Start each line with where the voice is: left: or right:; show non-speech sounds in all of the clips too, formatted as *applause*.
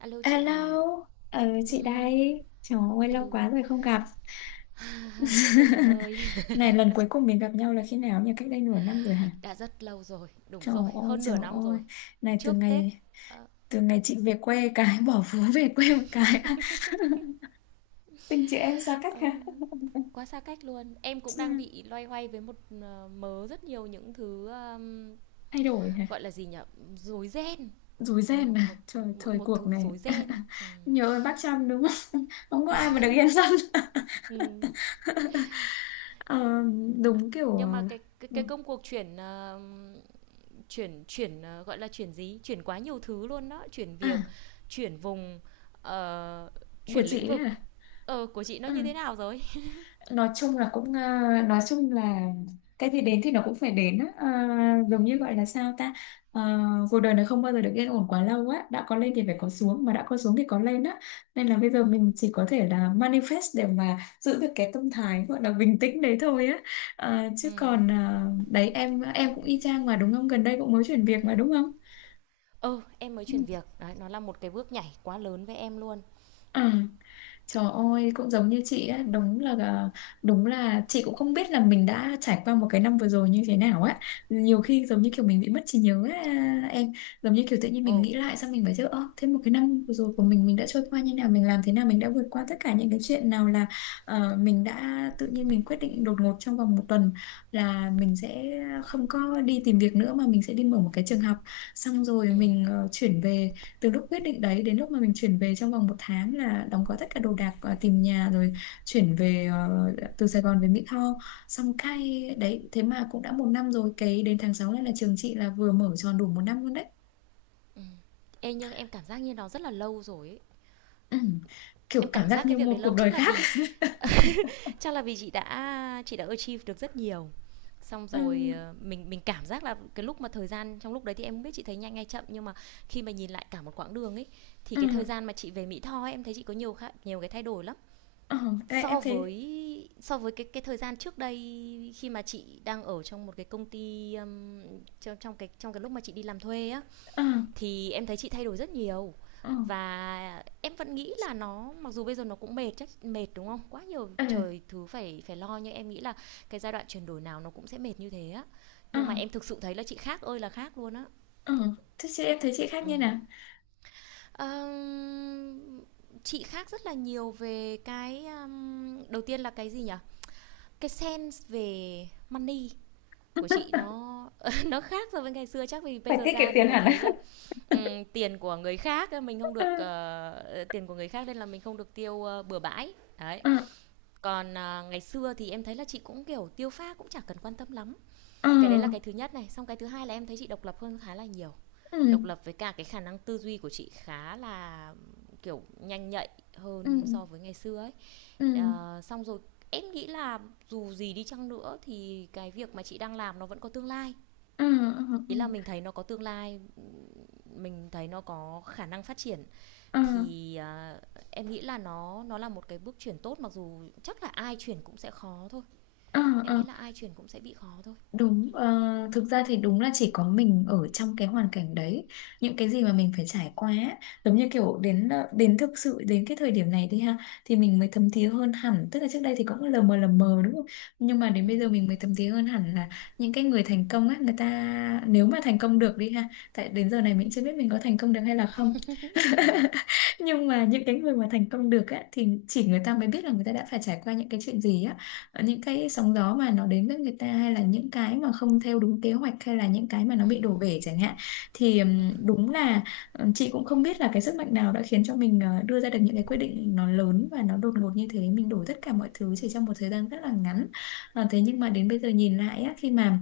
right: Alo chị
left: Hello,
right: à.
left: ừ, chị
right: Ừm,
left: đây. Trời ơi, lâu quá
right: hello.
left: rồi không gặp.
right: *laughs* Mỗi người một
left: *laughs*
right: nơi.
left: Này, lần cuối cùng mình gặp nhau là khi nào nhỉ? Cách đây nửa năm rồi hả?
right: *laughs* Đã rất lâu rồi, đúng
left: Trời
right: rồi,
left: ơi,
right: hơn
left: trời
right: nửa năm
left: ơi.
right: rồi.
left: Này, từ
right: Trước Tết.
left: ngày
right: Ờ,
left: từ ngày chị về quê *laughs* cái, bỏ phố về quê một cái. *laughs* Tình chị em xa cách
right: ờ,
left: hả?
right: quá xa cách luôn. Em cũng đang
left: Ừ,
right: bị loay hoay với một mớ rất nhiều những thứ,
left: thay đổi hả?
right: gọi là gì nhở? Rối ren.
left: Rối
right: Ừ,
left: ren
right: một,
left: à? Trời,
right: một
left: thời
right: một
left: cuộc
right: thứ
left: này.
right: rối
left: *laughs*
right: ren. Ừ.
left: Nhớ ơn bác Trăm đúng không? *laughs* Không có ai mà được yên tâm.
right: Ừ,
left: *laughs* Ờ, đúng kiểu,
right: nhưng mà
left: ừ.
right: cái công cuộc chuyển chuyển chuyển gọi là chuyển gì? Chuyển quá nhiều thứ luôn đó, chuyển
left: À,
right: việc, chuyển vùng, ờ,
left: của
right: chuyển lĩnh
left: chị ấy
right: vực.
left: hả?
right: Ờ, của chị nó
left: Ừ.
right: như thế nào rồi?
left: Nói chung là cũng, nói chung là cái gì đến thì nó cũng phải đến á. Ờ,
right: Ừ.
left: Giống như gọi là sao ta. Ờ, Cuộc đời này không bao giờ được yên ổn quá lâu á, đã có lên thì phải có xuống, mà đã có xuống thì có lên á, nên là bây giờ mình chỉ có thể là manifest để mà giữ được cái tâm thái gọi là bình tĩnh đấy thôi á.
right: Ừ.
left: Chứ còn, đấy em cũng y chang mà đúng không, gần đây cũng mới chuyển việc mà đúng không?
right: Ừ, em mới
left: Ừ.
right: chuyển việc. Đấy, nó là một cái bước nhảy quá lớn với em luôn.
left: Ừ. Trời ơi, cũng giống như chị á, đúng là chị cũng không biết là mình đã trải qua một cái năm vừa rồi như thế nào á. Nhiều khi giống như kiểu mình bị mất trí nhớ á, em, giống như kiểu tự nhiên mình
right: Ồ,
left: nghĩ lại, xong mình phải chứ ơ, thế một cái năm vừa rồi của mình đã trôi qua như nào, mình làm thế nào, mình đã vượt qua tất cả những cái chuyện nào là, mình đã tự nhiên mình quyết định đột ngột trong vòng một tuần là mình sẽ không có đi tìm việc nữa mà mình sẽ đi mở một cái trường học. Xong rồi
right: ừ.
left: mình, chuyển về, từ lúc quyết định đấy đến lúc mà mình chuyển về trong vòng một tháng là đóng gói tất cả đồ đạc, tìm nhà, rồi chuyển về, từ Sài Gòn về Mỹ Tho, xong cay đấy thế mà cũng đã một năm rồi, cái đến tháng 6 này là trường chị là vừa mở tròn đủ một năm luôn đấy.
right: Ê, nhưng em cảm giác như nó rất là lâu rồi ấy.
left: Ừ, kiểu
right: Em
left: cảm
right: cảm
left: giác
right: giác cái
left: như
right: việc đấy
left: một
right: lâu
left: cuộc đời
right: chắc là
left: khác.
right: vì chị đã achieve được rất nhiều. Xong
left: *laughs* Ừ.
right: rồi, mình cảm giác là cái lúc mà thời gian trong lúc đấy thì em không biết chị thấy nhanh hay chậm, nhưng mà khi mà nhìn lại cả một quãng đường ấy thì cái thời
left: Ừ.
right: gian mà chị về Mỹ Tho ấy, em thấy chị có nhiều khá, nhiều cái thay đổi lắm.
left: Ừ. Ê, em
right: So
left: thấy.
right: với so với cái thời gian trước đây khi mà chị đang ở trong một cái công ty, trong trong cái lúc mà chị đi làm thuê á,
left: Ừ.
right: thì em thấy chị thay đổi rất nhiều
left: Ừ.
right: và em vẫn nghĩ là nó mặc dù bây giờ nó cũng mệt, chắc mệt đúng không? Quá nhiều
left: Ừ.
right: trời thứ phải phải lo, nhưng em nghĩ là cái giai đoạn chuyển đổi nào nó cũng sẽ mệt như thế á.
left: Ừ.
right: Nhưng mà em thực sự thấy là chị khác ơi là khác luôn á.
left: Ừ. Thế chị em thấy chị khác
right: Ừ.
left: như nào?
right: Ờm, chị khác rất là nhiều về cái, đầu tiên là cái gì nhỉ? Cái sense về money của chị nó *laughs* nó khác so với ngày xưa, chắc vì bây
left: Phải
right: giờ
left: tiết kiệm
right: ra rồi
left: tiền
right: mới
left: hẳn
right: thấy
left: á.
right: là, tiền của người khác, mình không
left: *laughs* Ừ.
right: được, tiền của người khác nên là mình không được tiêu, bừa bãi, đấy.
left: Ừ.
right: Còn, à, ngày xưa thì em thấy là chị cũng, kiểu, tiêu pha cũng chẳng cần quan tâm lắm.
left: Ừ.
right: Cái đấy là cái thứ nhất này, xong cái thứ hai là em thấy chị độc lập hơn khá là nhiều. Độc
left: Ừ.
right: lập với cả cái khả năng tư duy của chị khá là, kiểu, nhanh nhạy
left: Ừ.
right: hơn so với ngày xưa ấy.
left: Ừ.
right: Ờ, xong rồi em nghĩ là dù gì đi chăng nữa thì cái việc mà chị đang làm nó vẫn có tương lai.
left: Ừ. Ừ.
right: Ý là mình thấy nó có tương lai, mình thấy nó có khả năng phát triển
left: Ừ.
right: thì, à, em nghĩ là nó là một cái bước chuyển tốt, mặc dù chắc là ai chuyển cũng sẽ khó thôi.
left: Ờ,
right: Em
left: ờ,
right: nghĩ là ai chuyển cũng sẽ bị khó thôi.
left: đúng, thực ra thì đúng là chỉ có mình ở trong cái hoàn cảnh đấy, những cái gì mà mình phải trải qua á, giống như kiểu đến thực sự đến cái thời điểm này đi ha, thì mình mới thấm thía hơn hẳn, tức là trước đây thì cũng lờ mờ đúng không, nhưng mà đến
right: Ừ.
left: bây giờ mình mới thấm thía hơn hẳn là những cái người thành công á, người ta nếu mà thành công được đi ha, tại đến giờ này mình chưa biết mình có thành công được hay là không. *laughs*
right: Ừ.
left: Nhưng mà những cái người mà thành công được á thì chỉ người ta mới biết là người ta đã phải trải qua những cái chuyện gì á. Những cái sóng gió mà nó đến với người ta, hay là những cái mà không theo đúng kế hoạch, hay là những cái mà nó
right: Ừ.
left: bị đổ bể chẳng hạn, thì đúng là, chị cũng không biết là cái sức mạnh nào đã khiến cho mình, đưa ra được những cái quyết định nó lớn và nó đột ngột như thế, mình đổi tất cả mọi thứ chỉ trong một thời gian rất là ngắn. Thế nhưng mà đến bây giờ nhìn lại á, khi mà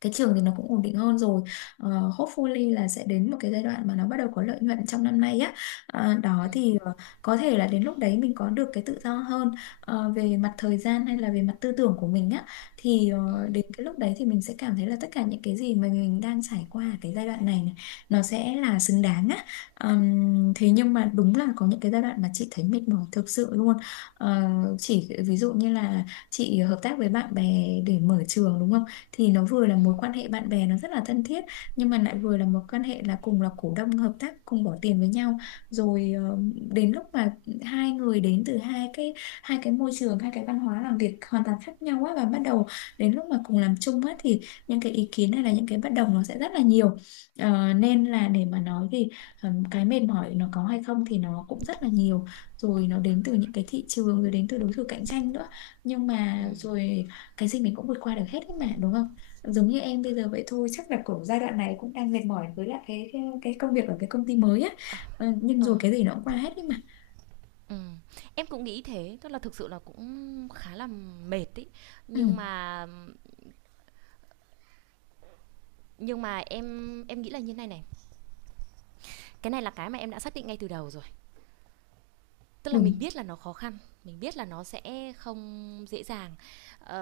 left: cái trường thì nó cũng ổn định hơn rồi. Ờ, Hopefully là sẽ đến một cái giai đoạn mà nó bắt đầu có lợi nhuận trong năm nay á. Đó
right: Ừ.
left: thì, có thể là đến lúc đấy mình có được cái tự do hơn, về mặt thời gian hay là về mặt tư tưởng của mình á, thì
right: Ừ.
left: đến cái lúc đấy thì mình sẽ cảm thấy là tất cả những cái gì mà mình đang trải qua ở cái giai đoạn này, này, nó sẽ là xứng đáng á. Thế nhưng mà đúng là có những cái giai đoạn mà chị thấy mệt mỏi thực sự luôn. Ờ, chỉ ví dụ như là chị hợp tác với bạn bè để mở trường đúng không, thì nó vừa là
right: Ừ.
left: mối quan hệ bạn bè nó rất là thân thiết, nhưng mà lại vừa là mối quan hệ là cùng là cổ đông hợp tác cùng bỏ tiền với nhau, rồi, đến lúc mà hai người đến từ hai cái môi trường, hai cái văn hóa làm việc hoàn toàn khác nhau á, và bắt đầu đến lúc mà cùng làm chung á, thì những cái ý kiến hay là những cái bất đồng nó sẽ rất là nhiều. Nên là để mà nói thì, cái mệt mỏi nó có hay không thì nó cũng rất là nhiều, rồi nó đến từ những cái thị trường, rồi đến từ đối thủ cạnh tranh nữa, nhưng
right: Ừ.
left: mà rồi cái gì mình cũng vượt qua được hết ấy mà đúng không? Giống như em bây giờ vậy thôi, chắc là cũng giai đoạn này cũng đang mệt mỏi với lại cái công việc ở cái công ty mới á. Nhưng rồi
right: Ờ.
left: cái gì nó cũng qua hết ấy mà.
right: Ừ. Em cũng nghĩ thế, tức là thực sự là cũng khá là mệt ý.
left: Ừ,
right: Nhưng mà nhưng mà em em nghĩ là như này này, cái này là cái mà em đã xác định ngay từ đầu rồi, tức là mình
left: đúng.
right: biết là nó khó khăn, mình biết là nó sẽ không dễ dàng. ờ,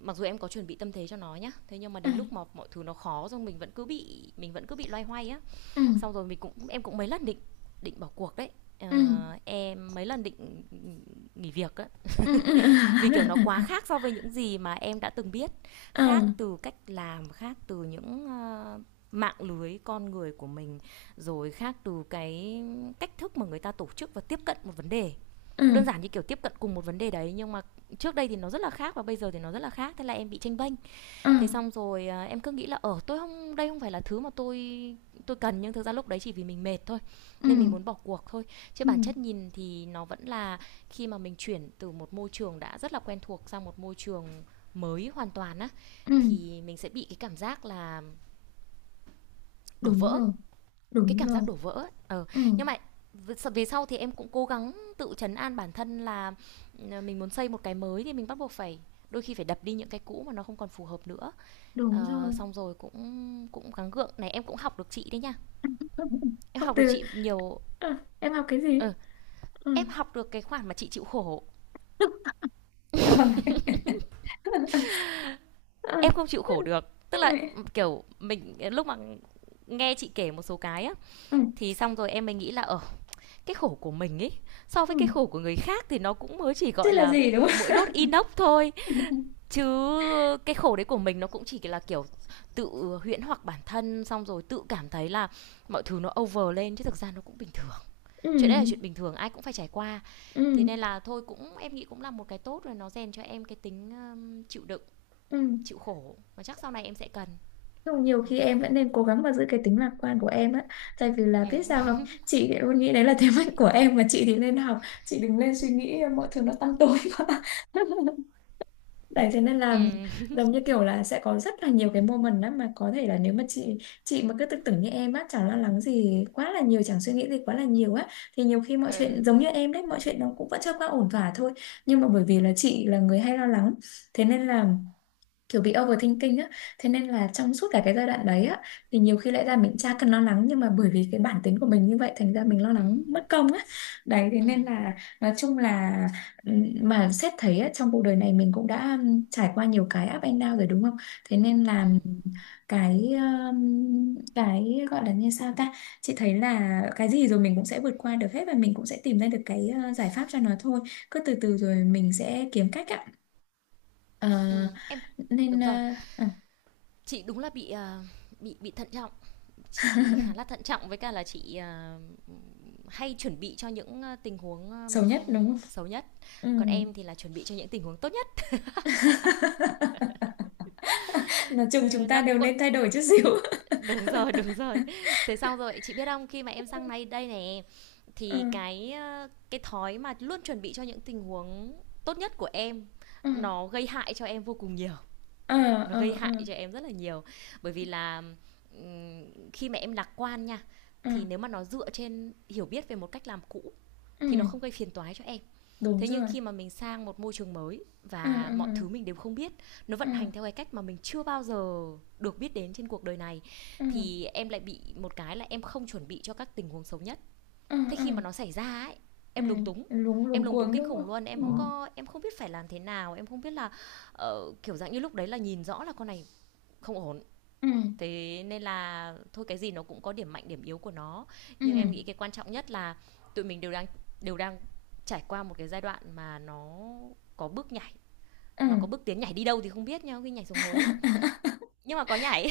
right: Mặc dù em có chuẩn bị tâm thế cho nó nhá, thế nhưng mà
left: Ừ.
right: đến lúc mà mọi thứ nó khó rồi mình vẫn cứ bị loay hoay á,
left: Ừ.
right: xong rồi mình cũng em cũng mấy lần định định bỏ cuộc đấy.
left: Ừ.
right: Ờ, em mấy lần định nghỉ việc á,
left: Ừ. Ừ. *laughs*
right: vì kiểu nó quá khác so với những gì mà em đã từng biết, khác
left: Ừ.
right: từ cách làm, khác từ những, mạng lưới con người của mình, rồi khác từ cái cách thức mà người ta tổ chức và tiếp cận một vấn đề. Đơn
left: Ừ.
right: giản như kiểu tiếp cận cùng một vấn đề đấy nhưng mà trước đây thì nó rất là khác và bây giờ thì nó rất là khác, thế là em bị tranh bênh.
left: Ừ.
right: Thế xong rồi, em cứ nghĩ là ở, tôi không, đây không phải là thứ mà tôi cần, nhưng thực ra lúc đấy chỉ vì mình mệt thôi,
left: Ừ.
right: nên mình muốn bỏ cuộc thôi, chứ
left: Ừ.
right: bản chất nhìn thì nó vẫn là khi mà mình chuyển từ một môi trường đã rất là quen thuộc sang một môi trường mới hoàn toàn á,
left: Ừ.
right: thì mình sẽ bị cái cảm giác là đổ
left: Đúng
right: vỡ,
left: rồi.
right: cái
left: Đúng
right: cảm
left: rồi.
right: giác đổ vỡ ấy. Ờ
left: Ừ.
right: nhưng mà về sau thì em cũng cố gắng tự trấn an bản thân là ừ, mình muốn xây một cái mới thì mình bắt buộc phải, đôi khi phải đập đi những cái cũ mà nó không còn phù hợp nữa.
left: Đúng
right: Ờ,
left: rồi.
right: xong rồi cũng cũng gắng gượng này, em cũng học được chị đấy nha,
left: *laughs*
right: em
left: Học
right: học được
left: từ.
right: chị nhiều.
left: Em học cái gì?
right: Ừ,
left: Ừ.
right: em học được cái khoản mà chị chịu khổ.
left: *laughs* Em học. *laughs*
right: Em
left: Ừ.
right: không chịu khổ được, tức là kiểu mình lúc mà nghe chị kể một số cái á,
left: Ừ.
right: thì xong rồi em mới nghĩ là ở, cái khổ của mình ấy so với
left: Ừ.
right: cái khổ của người khác thì nó cũng mới chỉ
left: Thế
right: gọi
left: là
right: là
left: gì đúng
right: mũi
left: không?
right: đốt inox thôi,
left: *laughs*
right: chứ cái khổ đấy của mình nó cũng chỉ là kiểu tự huyễn hoặc bản thân, xong rồi tự cảm thấy là mọi thứ nó over lên, chứ thực ra nó cũng bình thường,
left: Ừ.
right: chuyện đấy là chuyện bình thường ai cũng phải trải qua. Thế
left: Ừ.
right: nên là thôi, cũng em nghĩ cũng là một cái tốt rồi, nó rèn cho em cái tính, chịu đựng,
left: Ừ.
right: chịu khổ, và chắc sau này em sẽ cần.
left: Nhưng nhiều
right: Đó.
left: khi em vẫn nên cố gắng mà giữ cái tính lạc quan của em á. Tại vì là biết sao
right: Ừ.
left: không? Chị thì luôn nghĩ đấy là thế mạnh của em mà chị thì nên học. Chị đừng nên suy nghĩ mọi thứ nó tăm tối quá. *laughs* Đấy thế nên là
right: Ừ. *laughs*
left: giống như kiểu là sẽ có rất là nhiều cái moment đó mà có thể là nếu mà chị mà cứ tự tưởng như em á, chẳng lo lắng gì quá là nhiều, chẳng suy nghĩ gì quá là nhiều á, thì nhiều khi mọi chuyện
right: Ừ.
left: giống như em đấy, mọi chuyện nó cũng vẫn trôi qua ổn thỏa thôi. Nhưng mà bởi vì là chị là người hay lo lắng, thế nên là kiểu bị overthinking á, thế nên là trong suốt cả cái giai đoạn đấy á, thì nhiều khi lẽ ra mình chả cần lo lắng, nhưng mà bởi vì cái bản tính của mình như vậy thành ra mình lo lắng mất công á. Đấy thế
right: Ừ.
left: nên là nói chung là, mà xét thấy á, trong cuộc đời này mình cũng đã, trải qua nhiều cái up and down rồi đúng không, thế nên là, cái, ừm, cái gọi là như sao ta, chị thấy là cái gì rồi mình cũng sẽ vượt qua được hết, và mình cũng sẽ tìm ra được cái, giải pháp cho nó thôi, cứ từ từ rồi mình sẽ kiếm cách ạ. Ờ,
right: Ừ. Em
left: Nên,
right: đúng rồi,
left: à,
right: chị đúng là bị, bị thận trọng, chị khá là thận trọng, với cả là chị, hay chuẩn bị cho những, tình huống,
left: xấu nhất đúng không?
right: xấu nhất.
left: Ừ.
right: Còn em thì là chuẩn bị cho những tình huống tốt nhất.
left: *laughs* Nói
right: Ờ,
left: chung chúng ta
right: nó cũng
left: đều
right: có.
left: nên thay đổi chút xíu. *laughs*
right: Đúng rồi, đúng rồi. Thế xong rồi, chị biết không, khi mà em sang đây đây này
left: Ừ.
right: thì cái, cái thói mà luôn chuẩn bị cho những tình huống tốt nhất của em,
left: Ừ.
right: nó gây hại cho em vô cùng nhiều,
left: Ờ,
right: nó gây
left: ờ, ờ,
right: hại cho em rất là nhiều. Bởi vì là, ừm, khi mà em lạc quan nha,
left: ờ,
right: thì nếu mà nó dựa trên hiểu biết về một cách làm cũ thì nó
left: ừ.
right: không gây phiền toái cho em.
left: Đúng
right: Thế nhưng
left: rồi.
right: khi mà mình sang một môi trường mới
left: Ừ,
right: và
left: ừ,
right: mọi thứ mình đều không biết, nó
left: ừ,
right: vận hành theo cái cách mà mình chưa bao giờ được biết đến trên cuộc đời này,
left: ừ,
right: thì em lại bị một cái là em không chuẩn bị cho các tình huống xấu nhất.
left: ừ,
right: Thế
left: ừ,
right: khi mà
left: ừ,
right: nó xảy ra ấy,
left: ừ.
right: em lúng túng,
left: Luống
right: em
left: luống
right: lúng túng
left: cuống
right: kinh
left: đúng
right: khủng
left: không?
right: luôn, em không có em không biết phải làm thế nào, em không biết là, kiểu dạng như lúc đấy là nhìn rõ là con này không ổn.
left: Ừ. Ừ.
right: Thế nên là thôi, cái gì nó cũng có điểm mạnh điểm yếu của nó,
left: Ừ.
right: nhưng em nghĩ cái quan trọng nhất là tụi mình đều đang trải qua một cái giai đoạn mà nó có bước nhảy,
left: Ừ.
right: nó có bước tiến, nhảy đi đâu thì không biết, nhau khi nhảy xuống hố
left: *laughs*
right: nhưng mà có nhảy.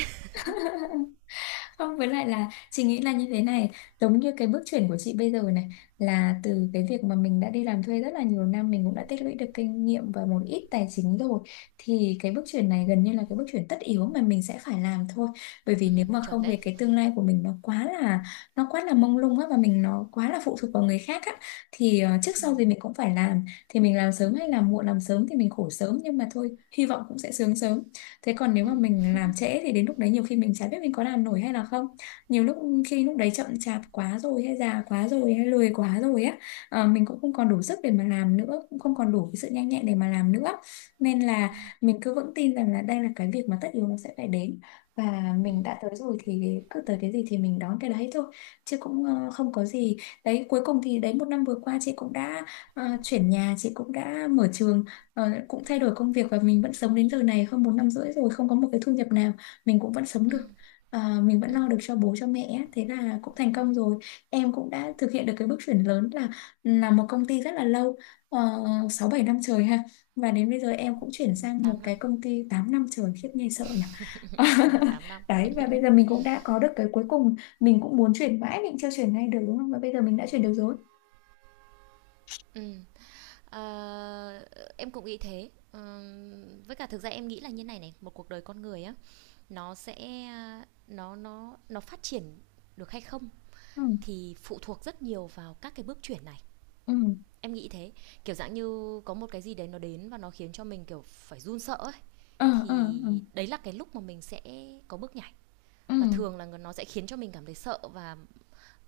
left: Không, với lại là chị nghĩ là như thế này, giống như cái bước chuyển của chị bây giờ này, là từ cái việc mà mình đã đi làm thuê rất là nhiều năm, mình cũng đã tích lũy được kinh nghiệm và một ít tài chính rồi, thì cái bước chuyển này gần như là cái bước chuyển tất yếu mà mình sẽ phải làm thôi. Bởi
right: *laughs* Ừ,
left: vì nếu mà
right: chuẩn
left: không thì
right: đấy.
left: cái tương lai của mình nó quá là mông lung á, và mình nó quá là phụ thuộc vào người khác á, thì trước
right: Ừ,
left: sau gì mình cũng phải làm, thì mình làm sớm hay làm muộn, làm sớm thì mình khổ sớm, nhưng mà thôi, hy vọng cũng sẽ sướng sớm. Thế còn nếu
right: ừ,
left: mà mình làm trễ thì đến lúc đấy nhiều khi mình chả biết mình có làm nổi hay là không. Nhiều lúc khi lúc đấy chậm chạp quá rồi hay già quá rồi hay lười quá rồi á, mình cũng không còn đủ sức để mà làm nữa, cũng không còn đủ cái sự nhanh nhẹn để mà làm nữa, nên là
right: ừ,
left: mình cứ vững tin rằng là đây là cái việc mà tất yếu nó sẽ phải đến, và
right: ừ,
left: mình đã tới rồi thì cứ tới cái gì thì mình đón cái đấy thôi, chứ cũng, không có gì. Đấy, cuối cùng thì đấy một năm vừa qua chị cũng đã, chuyển nhà, chị cũng đã mở trường, cũng thay đổi công việc, và mình vẫn sống đến giờ này hơn một năm rưỡi rồi không có một cái thu nhập nào, mình cũng vẫn sống
right: ừ,
left: được. Mình vẫn
right: ừ,
left: lo được cho bố cho mẹ á, thế là cũng thành
right: ừ,
left: công rồi. Em cũng đã thực hiện được cái bước chuyển lớn là một công ty rất là lâu, uh, 6 7 năm trời ha, và đến bây giờ em cũng chuyển
right: ừ,
left: sang một
right: tám
left: cái
right: năm.
left: công ty 8 năm trời, khiếp nghe sợ nhỉ.
right: Ừ,
left: *laughs*
right: tám năm.
left: Đấy, và bây giờ mình cũng đã có được cái cuối cùng, mình cũng muốn chuyển mãi mình chưa chuyển ngay được đúng không, và bây giờ mình đã chuyển được rồi.
right: ừ, ờ, em cũng nghĩ thế. Ờ, với cả thực ra em nghĩ là như này này, một cuộc đời con người á, nó sẽ nó phát triển được hay không
left: Ừ.
right: thì phụ thuộc rất nhiều vào các cái bước chuyển này,
left: Ừ.
right: em nghĩ thế. Kiểu dạng như có một cái gì đấy nó đến và nó khiến cho mình kiểu phải run sợ ấy,
left: Ờ. Ờ.
right: thì
left: Ờ.
right: đấy là cái lúc mà mình sẽ có bước nhảy,
left: Ừ.
right: và thường là nó sẽ khiến cho mình cảm thấy sợ và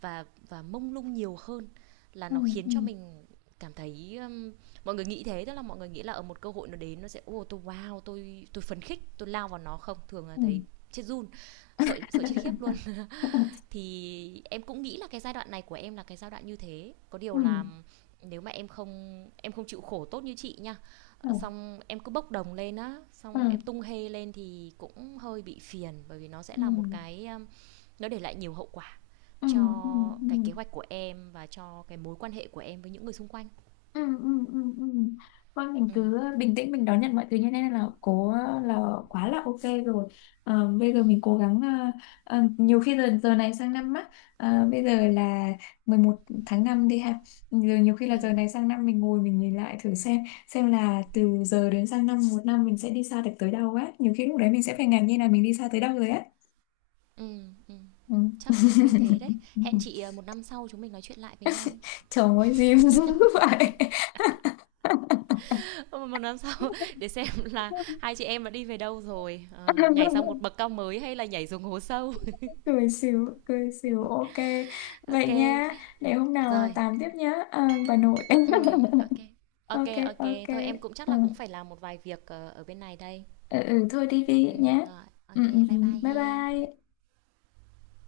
right: và mông lung nhiều hơn là
left: Ừ.
right: nó khiến
left: Ừ.
right: cho mình cảm thấy, mọi người nghĩ thế, tức là mọi người nghĩ là ở một cơ hội nó đến nó sẽ ô oh, tôi wow tôi phấn khích tôi lao vào, nó không, thường là
left: Ừ.
right: thấy chết run, sợ sợ chết khiếp luôn.
left: *laughs*
right: Thì em cũng nghĩ là cái giai đoạn này của em là cái giai đoạn như thế, có điều
left: Ừ.
right: là nếu mà em không chịu khổ tốt như chị nha.
left: Ừ.
right: Ờ, xong em cứ bốc đồng lên á,
left: Ừ.
right: xong em tung hê lên thì cũng hơi bị phiền, bởi vì nó sẽ
left: Ừ.
right: là một cái, nó để lại nhiều hậu quả
left: Ừ. Ừ.
right: cho
left: Ừ.
right: cái kế hoạch của em và cho cái mối quan hệ của em với những người xung quanh.
left: Ừ. Ừ. Ừ. Ừ. Thôi mình
right: Ừ
left: cứ bình tĩnh mình đón nhận mọi thứ như thế này là cố, là quá là ok rồi. Bây giờ
right: ừ
left: mình cố gắng, nhiều khi giờ giờ này sang năm á, bây giờ là 11 tháng 5 đi ha, giờ nhiều khi là
right: ừ
left: giờ này sang năm mình ngồi mình nhìn lại thử xem là từ giờ đến sang năm một năm mình sẽ đi xa được tới đâu á, nhiều khi lúc đấy mình sẽ phải ngạc nhiên là mình đi xa tới đâu rồi á.
right: ừ, ừ.
left: Ừ.
right: Chắc có khi thế đấy, hẹn
left: *laughs*
right: chị, một năm sau chúng mình nói chuyện lại với nhau,
left: Trời ơi, diêm dữ vậy.
right: một năm sau *laughs* để xem là
left: *laughs*
right: hai chị em đã đi về đâu rồi, nhảy sang một bậc cao mới hay là nhảy xuống hố sâu.
left: Cười xỉu cười xỉu, ok
right: *laughs*
left: vậy
right: OK
left: nha, để hôm nào à,
right: rồi,
left: tám tiếp nhá, à, bà nội.
right: ừm, ok
left: *laughs*
right: ok
left: Ok.
right: Ô,
left: Ok.
right: thôi em cũng chắc
left: Ừ.
right: là cũng phải làm một vài việc, ở bên này đây.
left: Ừ, ừ, thôi đi đi nhé.
right: Rồi, ô,
left: Ừ, ừ, ừ.
right: bye bye
left: Bye
right: he.
left: bye.